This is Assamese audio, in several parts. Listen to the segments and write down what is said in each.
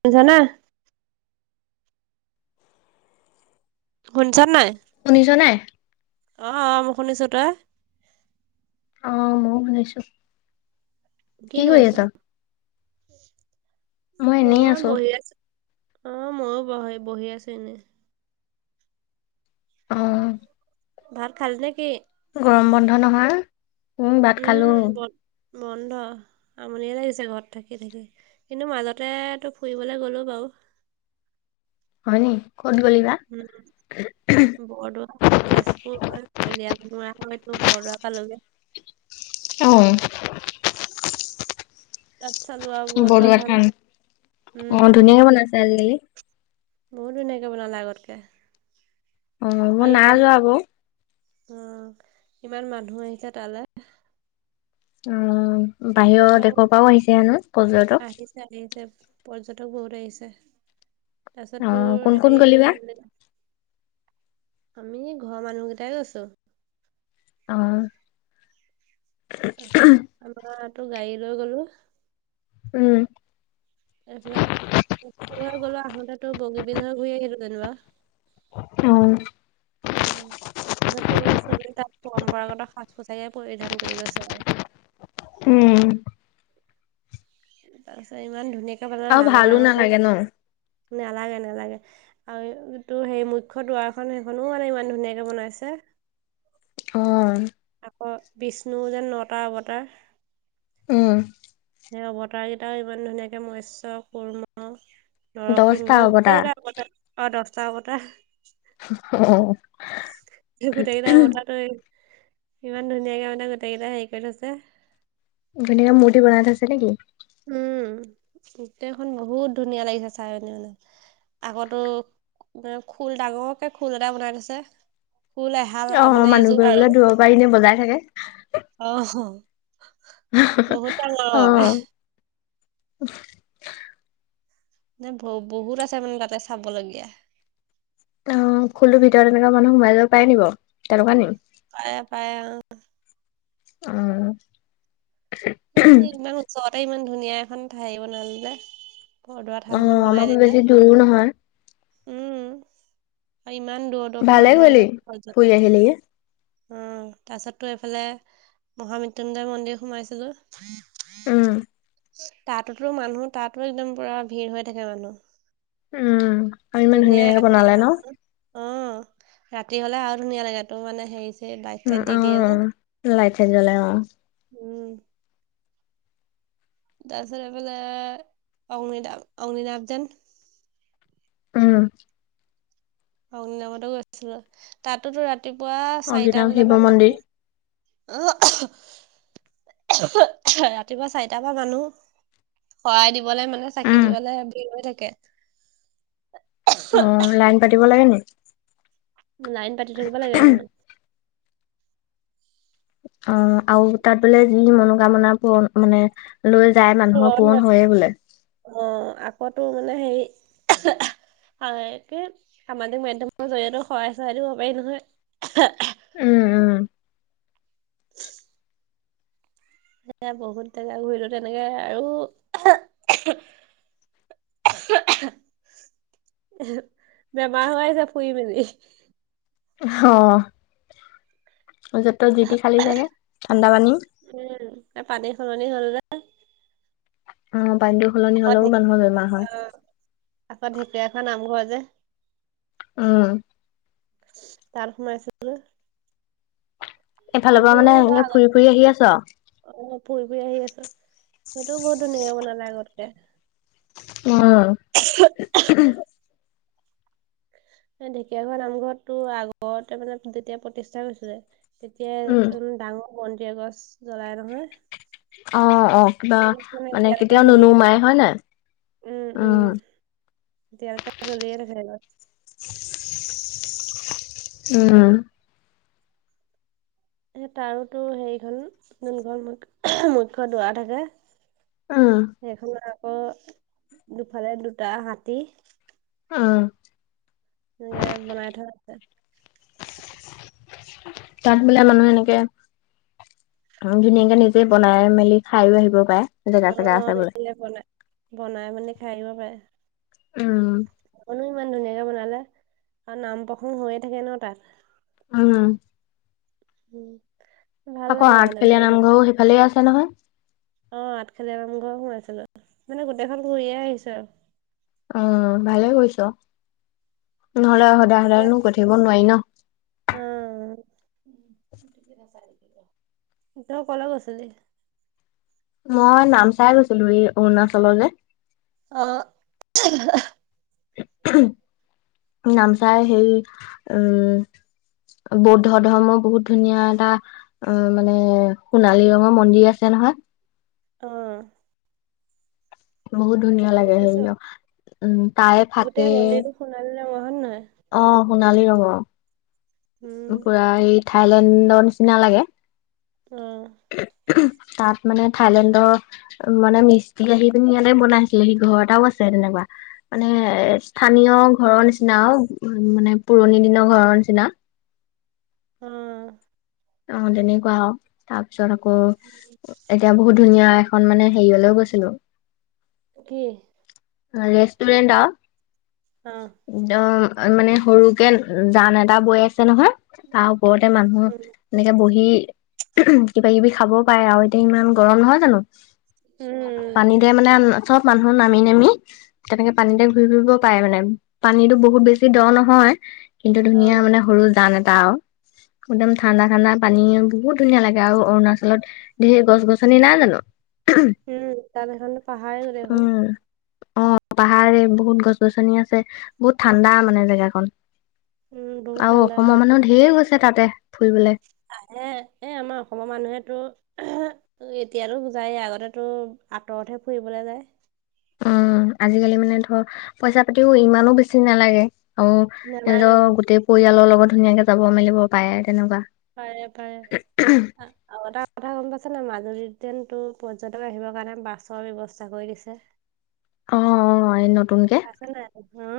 শুনিছা নে। শুনিছ নাই। শুনিছ নাই। অ অ মই শুনিছো তই, অ ময়ো শুনিছো। কি কৰি আছা মই বহি আছো। অ ময়ো বহি বহি আছো এনেই, অ, ভাত খালি নেকি। গৰম বন্ধ নহয়। উম, ভাত খালো। উম বন্ধ আমনিয়ে লাগিছে ঘৰত থাকি থাকি। কিন্তু মাজতে তো ফুৰিবলৈ গ'লো বাৰু হয় নি ক'ত গ'লিবা। উম [unintelligible] বৰদোৱা তেজপুৰ হৈ কলিয়াভোমোৰা হৈ তোৰ বৰদোৱা পালোগে। উম, তাত চালো আৰু বৰদোৱা থান উম অ উম ধুনীয়াকে বনাইছে আজিকালি। বহুত ধুনীয়াকে বনালে আগতকে। অ মই আৰু নাই ইমান যোৱা আকৌ। অ কিমান মানুহ আহিছে তালে। উম বাহিৰৰ তালে দেশৰ পৰাও আহিছে হেনো পৰ্যটক, আহিছে আহিছে পৰ্যটক বহুত আহিছে। তাৰপিছত তোৰ অ' কোন কোন হেৰি গ'লি এইটো বা? কি বুলি কয়। আমি ঘৰৰ মানুহ কেইটাই গৈছো। অ, তাৰপিছত আমাৰ তো গাড়ী লৈ গলো। উম এইবিলাক গলো আহোতে টো বগীবল হৈ ঘূৰি আহিলো যেনিবা। উম, উম, তাৰপিছত তোৰহলে চবেই তাত পৰম্পৰাগত সাজ পোচাকে পৰিধান কৰি গৈছে আৰু উম তাৰ পিছত ইমান ধুনীয়াকে পালে আৰু ডাঙৰ ভালো ডাঙৰো নালাগে ন? নালাগে নালাগে। আৰু তোৰ সেই মুখ্য দুৱাৰখন সেইখনো মানে ইমান ধুনীয়াকে বনাইছে। অঁ। আকৌ বিষ্ণু যেন নটা অৱতাৰ। উম। সেই অৱতাৰ কেইটাও ইমান ধুনীয়াকে মৎস্য কূৰ্ম। দহটা নৰসিংহৰ হ'ব গোটেই তাৰ। কেইটা অবতাৰ অ দছটা অবতাৰ। অঁ। গোটেইকেইটা অৱতাৰটো ইমান ধুনীয়াকৈ মানে গোটেইকেইটা হেৰি কৰি থৈছে। ধুনীয়াকে মুৰ্তি বনাই থৈছে নেকি? উম গোটেইখন বহুত ধুনীয়া লাগিছে চাই পিনে মানে। আগতো খোল ডাঙৰকে খোল এটা বনাই থৈছে। কুল এহাল অ' মানে এযোৰ মানুহবোৰে বোলে আৰু দূৰৰ পৰা এনে বজাই থাকে। অ হ। বহুত ডাঙৰ অ হয়। [unintelligible] ন ব বহুত আছে মানে তাতে চাবলগীয়া। অঁ, খুলটোৰ ভিতৰত এনেকুৱা মানুহ সোমাই যাব পায় নি বাও তেনেকুৱা নি? পাই পাই অঁ। উম। সিহঁতে ইমান ওচৰতে ইমান ধুনীয়া এখন ঠাই বনাই ললে। বৰদোৱা অ থান খন আমাৰ বনাই পৰা দিলে বেছি দূৰো নহয় উম আৰু ইমান দূৰ দূৰৰ পৰা ভালেই মানুহ কৰিলি ফুৰি আহিলি গে। উম তাৰ পিছত টো এইফালে মহামৃতুঞ্জয় মন্দিৰ সোমাইছিলো। উম তাতো মানুহ তাতো একদম পুৰা ভিৰ হৈ থাকে মানুহ। উম আৰু ইমান ধুনীয়াকে বনালে ন? অঁ, ৰাতি হলে আৰু ধুনীয়া লাগে এটো মানে হেৰি চেৰি লাইট উম চাইট দি দিয়ে যে উম লাইট চাইট জ্বলাই অ। উম। তাৰপিছত এইফালে অগ্নীনাভ অগ্নি নাম যেন। উম। অগ্নিনাভতে গৈছিলো তাতো ৰাতিপুৱা চাৰিটা অৰিজিনেল শিৱ বজাৰ পৰা মন্দিৰ মানুহ। আহ ৰাতিপুৱা চাৰিটাৰ পৰা মানুহ। শৰাই দিবলৈ মানে চাকি উম দিবলৈ ভিৰ হৈ থাকে। অঁ, লাইন পাতিব লাগে নি? লাইন পাতি থাকিব লাগে অঁ। অঁ, আৰু তাত বোলে যি মনোকামনা পূৰণ মানে লৈ যায় মানুহৰ পুৰণ হয়য়ে বোলে। অঁ, আকৌ তো মানে হেৰি। একে সামাজিক মাধ্যমৰ জৰিয়তে শৰাই চৰাই দিব পাৰি নহয়। উম উম। [unintelligible] যে বহুত জেগা ঘূৰিলো তেনেকে আৰু বেমাৰ হৈ আছে ফুৰি মেলি। হঁ। য'ত তত যি তি খালি চাগে ঠাণ্ডা পানী। উম পানী সলনি হ'ল যে উম পানীটো সলনি আকৌ ঢে হলেও মানুহৰ বেমাৰ হয় আকৌ ঢেকীয়াখোৱা নামঘৰ যে উম তাত সোমাইছিলো। এইফালৰ পৰা মানে বা সে আগত ফুৰি ফুৰি আহি আছ। অ', ফুৰি ফুৰি আহি আছো সেইটোও বহুত ধুনীয়ে বনালে আগতকে। উম ঢেকীয়াখোৱা নামঘৰটো আগতে মানে যেতিয়া প্ৰতিষ্ঠা হৈছিল। তেতিয়া উম, উ ডাঙৰ বন্দি এগজ জ্বলাই নহয়। অ', অ', কিবা মানে এতিয়ালৈকে কেতিয়াও জ্বলিয়ে নুনুমাই থাকে। হয় নাই উম। দিয়ালৈকে জ্বলিয়ে সেই গজ উম। এ তাৰোতো হেৰিখন যোন ঘৰ মুখ্য দুৱাৰ থাকে। উম সেইখন দুৱাত আকৌ দুফালে দুটা হাতী। অ'। এনেকে বনাই থোৱা আছে। তাত বোলে মানুহে এনেকে ধুনীয়াকে নিজে বনাই মেলি খাইও আহিব পাৰে। জেগা অ চেগা আছে বোলে। এইপিনে বনাই বনাই মেনি খাই আহিব পাৰে। উম। অনো ইমান ধুনীয়াকে বনালে আও নাম প্ৰসংগ হৈয়ে থাকে ন তাত। উম উম ভাল আকৌ লাগে মানে আঠফেলীয়া গৈ পিনে। নামঘৰো সেইফালে আছে নহয়। অ', আঠখলিয়া নামঘৰ সোমাইছিলো মানে গোটেইখন ঘূৰিয়ে আহিছো আৰু। অ ভালে কৈছ, নহ'লে সদায় তেতিয়া সদায়নো গৈ থাকিব নোৱাৰি ন। অ, তই অকলে গৈছিল। মই নাম চাই গৈছিলো এই অৰুণাচল যে। অ' নামচাই সেই উম। বৌদ্ধ ধৰ্ম বহুত ধুনীয়া এটা অ', মানে সোণালী ৰঙৰ মন্দিৰ আছে নহয়। অ বহুত ধুনীয়া লাগে সেই দেখিছো আ উম তাই ফাকে গোটেই মন্দিৰটো সোণালী ৰঙৰ হয় নে নহয়? অ', সোণালী ৰঙ। উম, পুৰা এই থাইলেণ্ডৰ নিচিনা লাগে। অ'। তাত মানে থাইলেণ্ডৰ মানে মিস্ত্ৰী আহি পিনি ইয়াতে বনাইছিলে সি, ঘৰ এটাও আছে তেনেকুৱা মানে এ স্থানীয় অ', ঘৰৰ নিচিনা আও মানে পুৰণি দিনৰ ঘৰৰ নিচিনা। অ অ', তেনেকুৱা হ তাৰ পিছত আকৌ এতিয়া বহুত ধুনীয়া এখন মানে হেৰিয়লেও গৈছিলো। কি? ৰেষ্টুৰেণ্টা আও অ', দ- মানে সৰুকে জান এটা বৈ আছে নহয় তাৰ ওপৰতে মানুহ উম, এনেকে বহি কিবা কিবি খাবও পাৰে আৰু এতিয়া ইমান গৰম নহয় জানো। উম পানীতে মানে চব মানুহ নামি নামি তেনেকে পানীতে ঘূৰি ফুৰিব পাৰে মানে পানীতো বহুত বেছি দ নহয় কিন্তু ধুনীয়া অ', মানে সৰু জান এটা আৰু একদম ঠাণ্ডা ঠাণ্ডা পানী বহুত ধুনীয়া লাগে আৰু অৰুণাচলত ধেৰ গছ-গছনি নাই জানো। উম তাত এখন পাহাৰে যদি এখন অ' পাহাৰে বহুত গছ-গছনি আছে বহুত ঠাণ্ডা মানে জেগাকন। উম, বহুত আৰু ঠাণ্ডা হয়। অসমৰ মানুহ ধেৰ গৈছে তাতে ফুৰিবলে। আহে এই আমাৰ অসমৰ মানুহেতো তো এতিয়াতো যায় আগতে তো আঁতৰতহে ফুৰিবলে যায়। উম, আজিকালি মানে ধৰ পইচা পাতিও ইমানো বেছি নালাগে। আৰু নালাগে, তেজৰ গোটেই পৰিয়ালৰ লগত ধুনীয়াকে যাব মেলিব পাৰে তেনেকুৱা। পাৰে পাৰে আ আৰু এটা কথা গম পাইছেনে মাজুলীত ট্ৰেইনটো পৰ্যটকে আহিবৰ কাৰণে বাছৰ ব্যৱস্থা কৰি দিছে। অ অ [unintelligible] পাইছে নাই হুও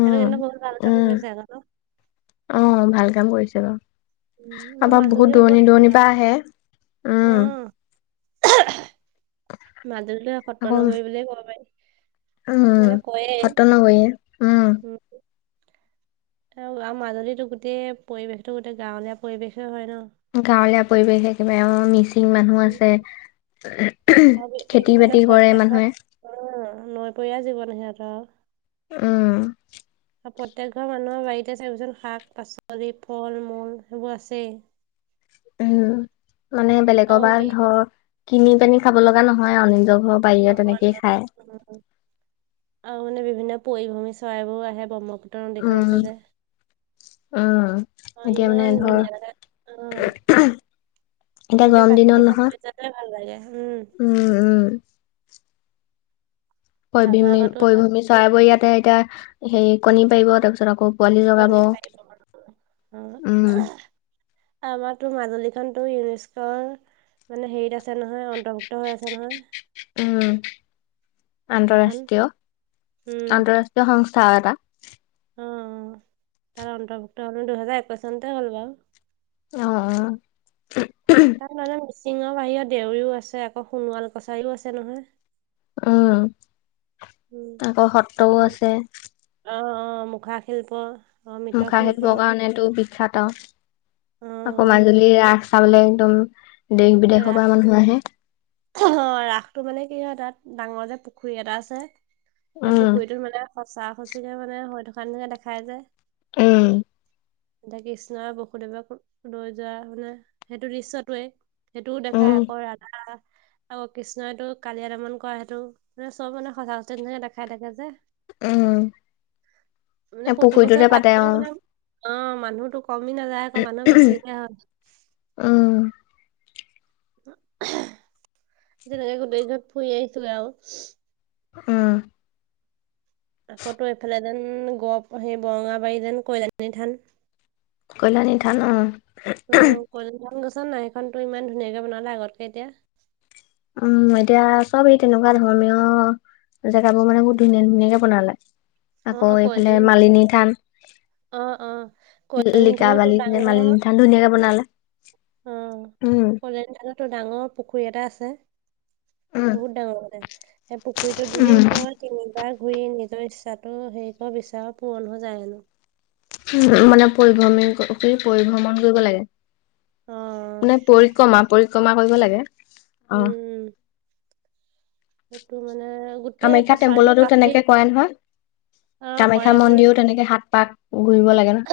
সেইটো কিন্তু বহুত ভাল কাম উম, কৰিছে আক ন অ' ভাল কাম কৰিছে বাৰু। উম, মোৰ আবা বহুত মাজুলীও দূৰণি কৰে সেইটো দূৰণিৰ বাৰু। পৰা আহে উম। মাজুলীলে সত্ৰ আকৌ নগৰি বুলিয়ে ক'ব পাৰি। মানে উম, সত্ত নগৰিয়া উম হু উ আৰু আৰু মাজুলীতো গোটেই পৰিৱেশটো গোটেই গাঁৱলীয়া পৰিৱেশে হয় ন। গাঁৱলীয়া পৰিৱেশ একেবাৰে অ' মিছি- ছিং মানুহ আছে উম, আৰু এইটো খেতি মানে বাতি কৰে প্ৰত্যেক ঘৰ মানুহে। অ নৈ পৰীয়া জীৱন সিহঁতৰ। উম। আৰু প্ৰত্যেক ঘৰ মানুহৰ বাৰীতে চাবিচোন শাক-পাচলি ফল মূল সেইবোৰ আছেই। উম, মানে বেলেগৰ আৰু পৰা হেৰি ধৰ কিনি পানি খাব লগা নহয় আও নিজৰ ঘৰ বাৰিৰে নহয় তেনেকেই নহয়। খায়। উম, আৰু মানে বিভিন্ন পৰি ভ্ৰমি চৰাইবোৰ আহে ব্ৰহ্মপুত্ৰৰ নদীখন উম, আছে যে। উম, অ', এতিয়া ইমান মানে ধুনীয়া লাগে। অ'। ধৰ এতিয়া গোটেই গৰম দিনত প্ৰাকৃতিক নহয় সকলোৱে যাতে ভাল লাগে উম। উম, উম। তাৰপিছত পৰিভ্ৰমি আকৌ তোৰ পৰিভ্ৰমি চৰাইবোৰ ইয়াতে এতিয়া হেৰি কণী পাৰিব তাৰপিছত আকৌ পোৱালি জগাব কনী পাৰিব কাৰণ উম উম, হুউম আমাৰতো মাজুলী খনতো ইউনিস্কৰ মানে হেৰিত আছে নহয় অন্তৰ্ভুক্ত হৈ আছে নহয়। উম, এখন আন্তৰাষ্ট্ৰীয় উম আন্তৰাষ্ট্ৰীয় সংস্থা এটা। অ' তাৰ অন্তৰ্ভুক্ত হ'ল দুহেজাৰ একৈশ চনতে হ'ল বাৰু। অ অ তাৰ মানে মিচিঙৰ বাহিৰেও দেউৰীও আছে আকৌ সোণোৱাল কছাৰীও আছে নহয়। অঁ আকৌ সত্ৰও আছে। অঁ, অঁ' মুখাশিল্প। মুখাশিল্পৰ কাৰণেটো বিখ্যাত আও। অ আকৌ মাজুলীৰ ৰাস চাবলে একদম দেশ -বিদেশৰ ৰাস পৰা মানুহ আহে। ৰাসটো মানে কি হয় তাত ডাঙৰকে পুখুৰী এটা আছে। সেই উম, পুখুৰীটোত মানে সঁচা- সচিকে মানে হৈ থকা নিচিনা দেখাই যে। উম, এতিয়া কৃষ্ণই আৰু বসুদেৱক লৈ যোৱা মানে সেইটো দৃশ্যটোৱে। সেইটোও দেখাই, উম, আকৌ ৰাধা আৰু কৃষ্ণইটো কালিয়া দমন কৰা সেইটো। চব মানে সঁচা - নিচিনা দেখাই থাকে যে উম মানে প্ৰতি পুখুৰীটোতে বছৰে পাতে পাটনাও অ', বনাম অঁ মানুহতো কমি নাযায় আক' মানুহ বেছিহে হয়। অঁ-ওঁ। যেনেকে গোটেই কেইঘৰত ফুৰি আহিছোগে আও। অঁ। আকৌতো এইফালে যেন গ সেই যে বৰঙাবাৰী যেন কল্যাণী থান। কল্যাণী থান অঁ। উদ্ - হোঁ। উম কল্যাণী থান গৈছ নাই? সেইখনটো ইমান ধুনীয়াকে বনালে আগতকে এতিয়া। উম এতিয়া চব এই তেনেকুৱা ধৰ্মীয় জেগাবোৰ মানে বহুত ধুনীয়া ধুনীয়াকে বনালে। অ আকৌ অ এইফালে কল্যাণী মালিনী থান। অ অ কলনী থানতো লিকাবালি নে মালিনী থান ধুনীয়াকে বনালে। উম, উম, কল্যাণী থানতটো ডাঙৰ পুখুৰী এটা আছে। উম, বহুত ডাঙৰ মানে। সেই পুখুৰীটোত যদি তই তিনিবাৰ ঘুৰি নিজৰ ইচ্ছাটো হেৰি ক' বিচাৰ পুৰণ হৈ যায় হেনো। হোঁও মানে পৰিভ্ৰমি ক্ মানে পৰিভ্ৰমণ কৰিব লাগে। অ মানে পৰিক্ৰমা, পৰিক্ৰমা কৰিব লাগে। অ'। উম। সেইটো মানে গোট কামাখ্যা টেম্পলতো তেনেকে কৰাই নহয়? অ কৰে কামাখ্যা কৰে মন্দিৰো তেনেকে সাত পাক ঘূৰিব লাগে ন'?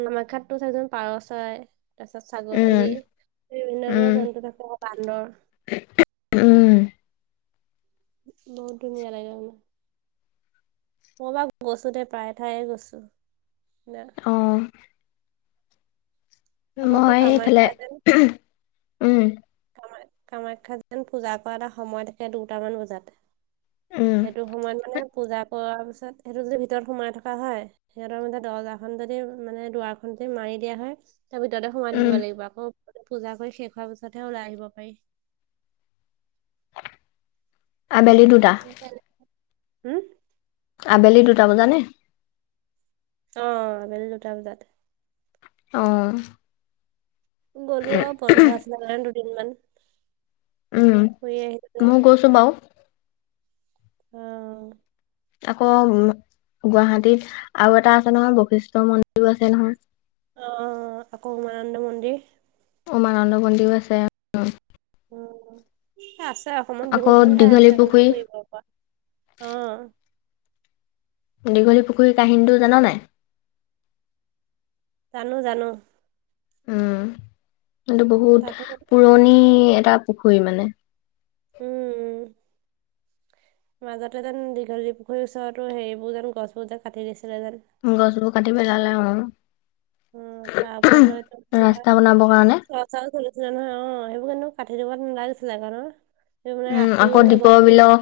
কামাখ্যাতটো চাচোন পাৰচৰাই তাৰ পিছত ছাগলী উম, বিভিন্ন উম, ধৰণৰ জন্তু থাকে বান্দৰ। উম বহুত ধুনীয়া লাগে মানে। মই বাৰু গৈছো দেই প্ৰায় ঠাই গৈছোঁ। অঁ আকৌ তোৰ মই এইফালে কামাখ্যা যেন উম। কামা- কামাখ্যা যেন পূজা কৰা এটা সময় থাকে দুটামান বজাত। উম, সেইটো সময়ত মানে পূজা কৰাৰ পিছত সেইটো যদি ভিতৰত সোমাই থকা হয়। সিহঁতৰ মতে দৰ্জাখন যদি মানে, দুৱাৰখন যদি মাৰি দিয়া হয়। তাৰ ভিতৰতে সোমাই উম, থাকিব লাগিব। আকৌ পূজা কৰি শেষ হোৱাৰ পিছতহে ওলাই আহিব পাৰি। আবেলি দুটা? হয় নাই? হুম আবেলি দুটা বজা নে? অঁ আবেলি দুটা বজাত। অঁ গ'লো আও বন্ধ আছিলে কাৰণে দুদিন মান উম ময়ো গৈছো বাও। অঁ আকৌ গুৱাহাটীত আৰু এটা আছে নহয়, বশিষ্ঠ মন্দিৰো আছে নহয়। অঁ, আকৌ উমানন্দ মন্দিৰ। উমানন্দ মন্দিও আছে। ওম, আছে অসমত আকৌ বহুতকেখন ঠাই দীঘলী আছে মানে পুখুৰী ফুৰিব পৰা অ। দীঘলী পুখুৰীৰ কাহিনীটো জান নাই? জানো জানো। উম কিন্তু বহুত তাতো পুৰণি এটা পুখুৰী মানে। উম, উম মাজতে যেন দীঘলী পুখুৰীৰ ওচৰতো হেৰিবোৰ যেন গছবোৰ যেন কাটি দিছিলে যে। ও গছবোৰ কাটি পেলালে আৰু অ তাৰ ৰাস্তা বনাব কাৰণে। পচাৰো চলিছিলে নহয় অ, সেইবোৰ কিন্তু কাটি দিব নালাগিছিলে কাৰণে সেই মানে উম আকৌ ৰাখিও মানে দীপৰ গছো বিলৰ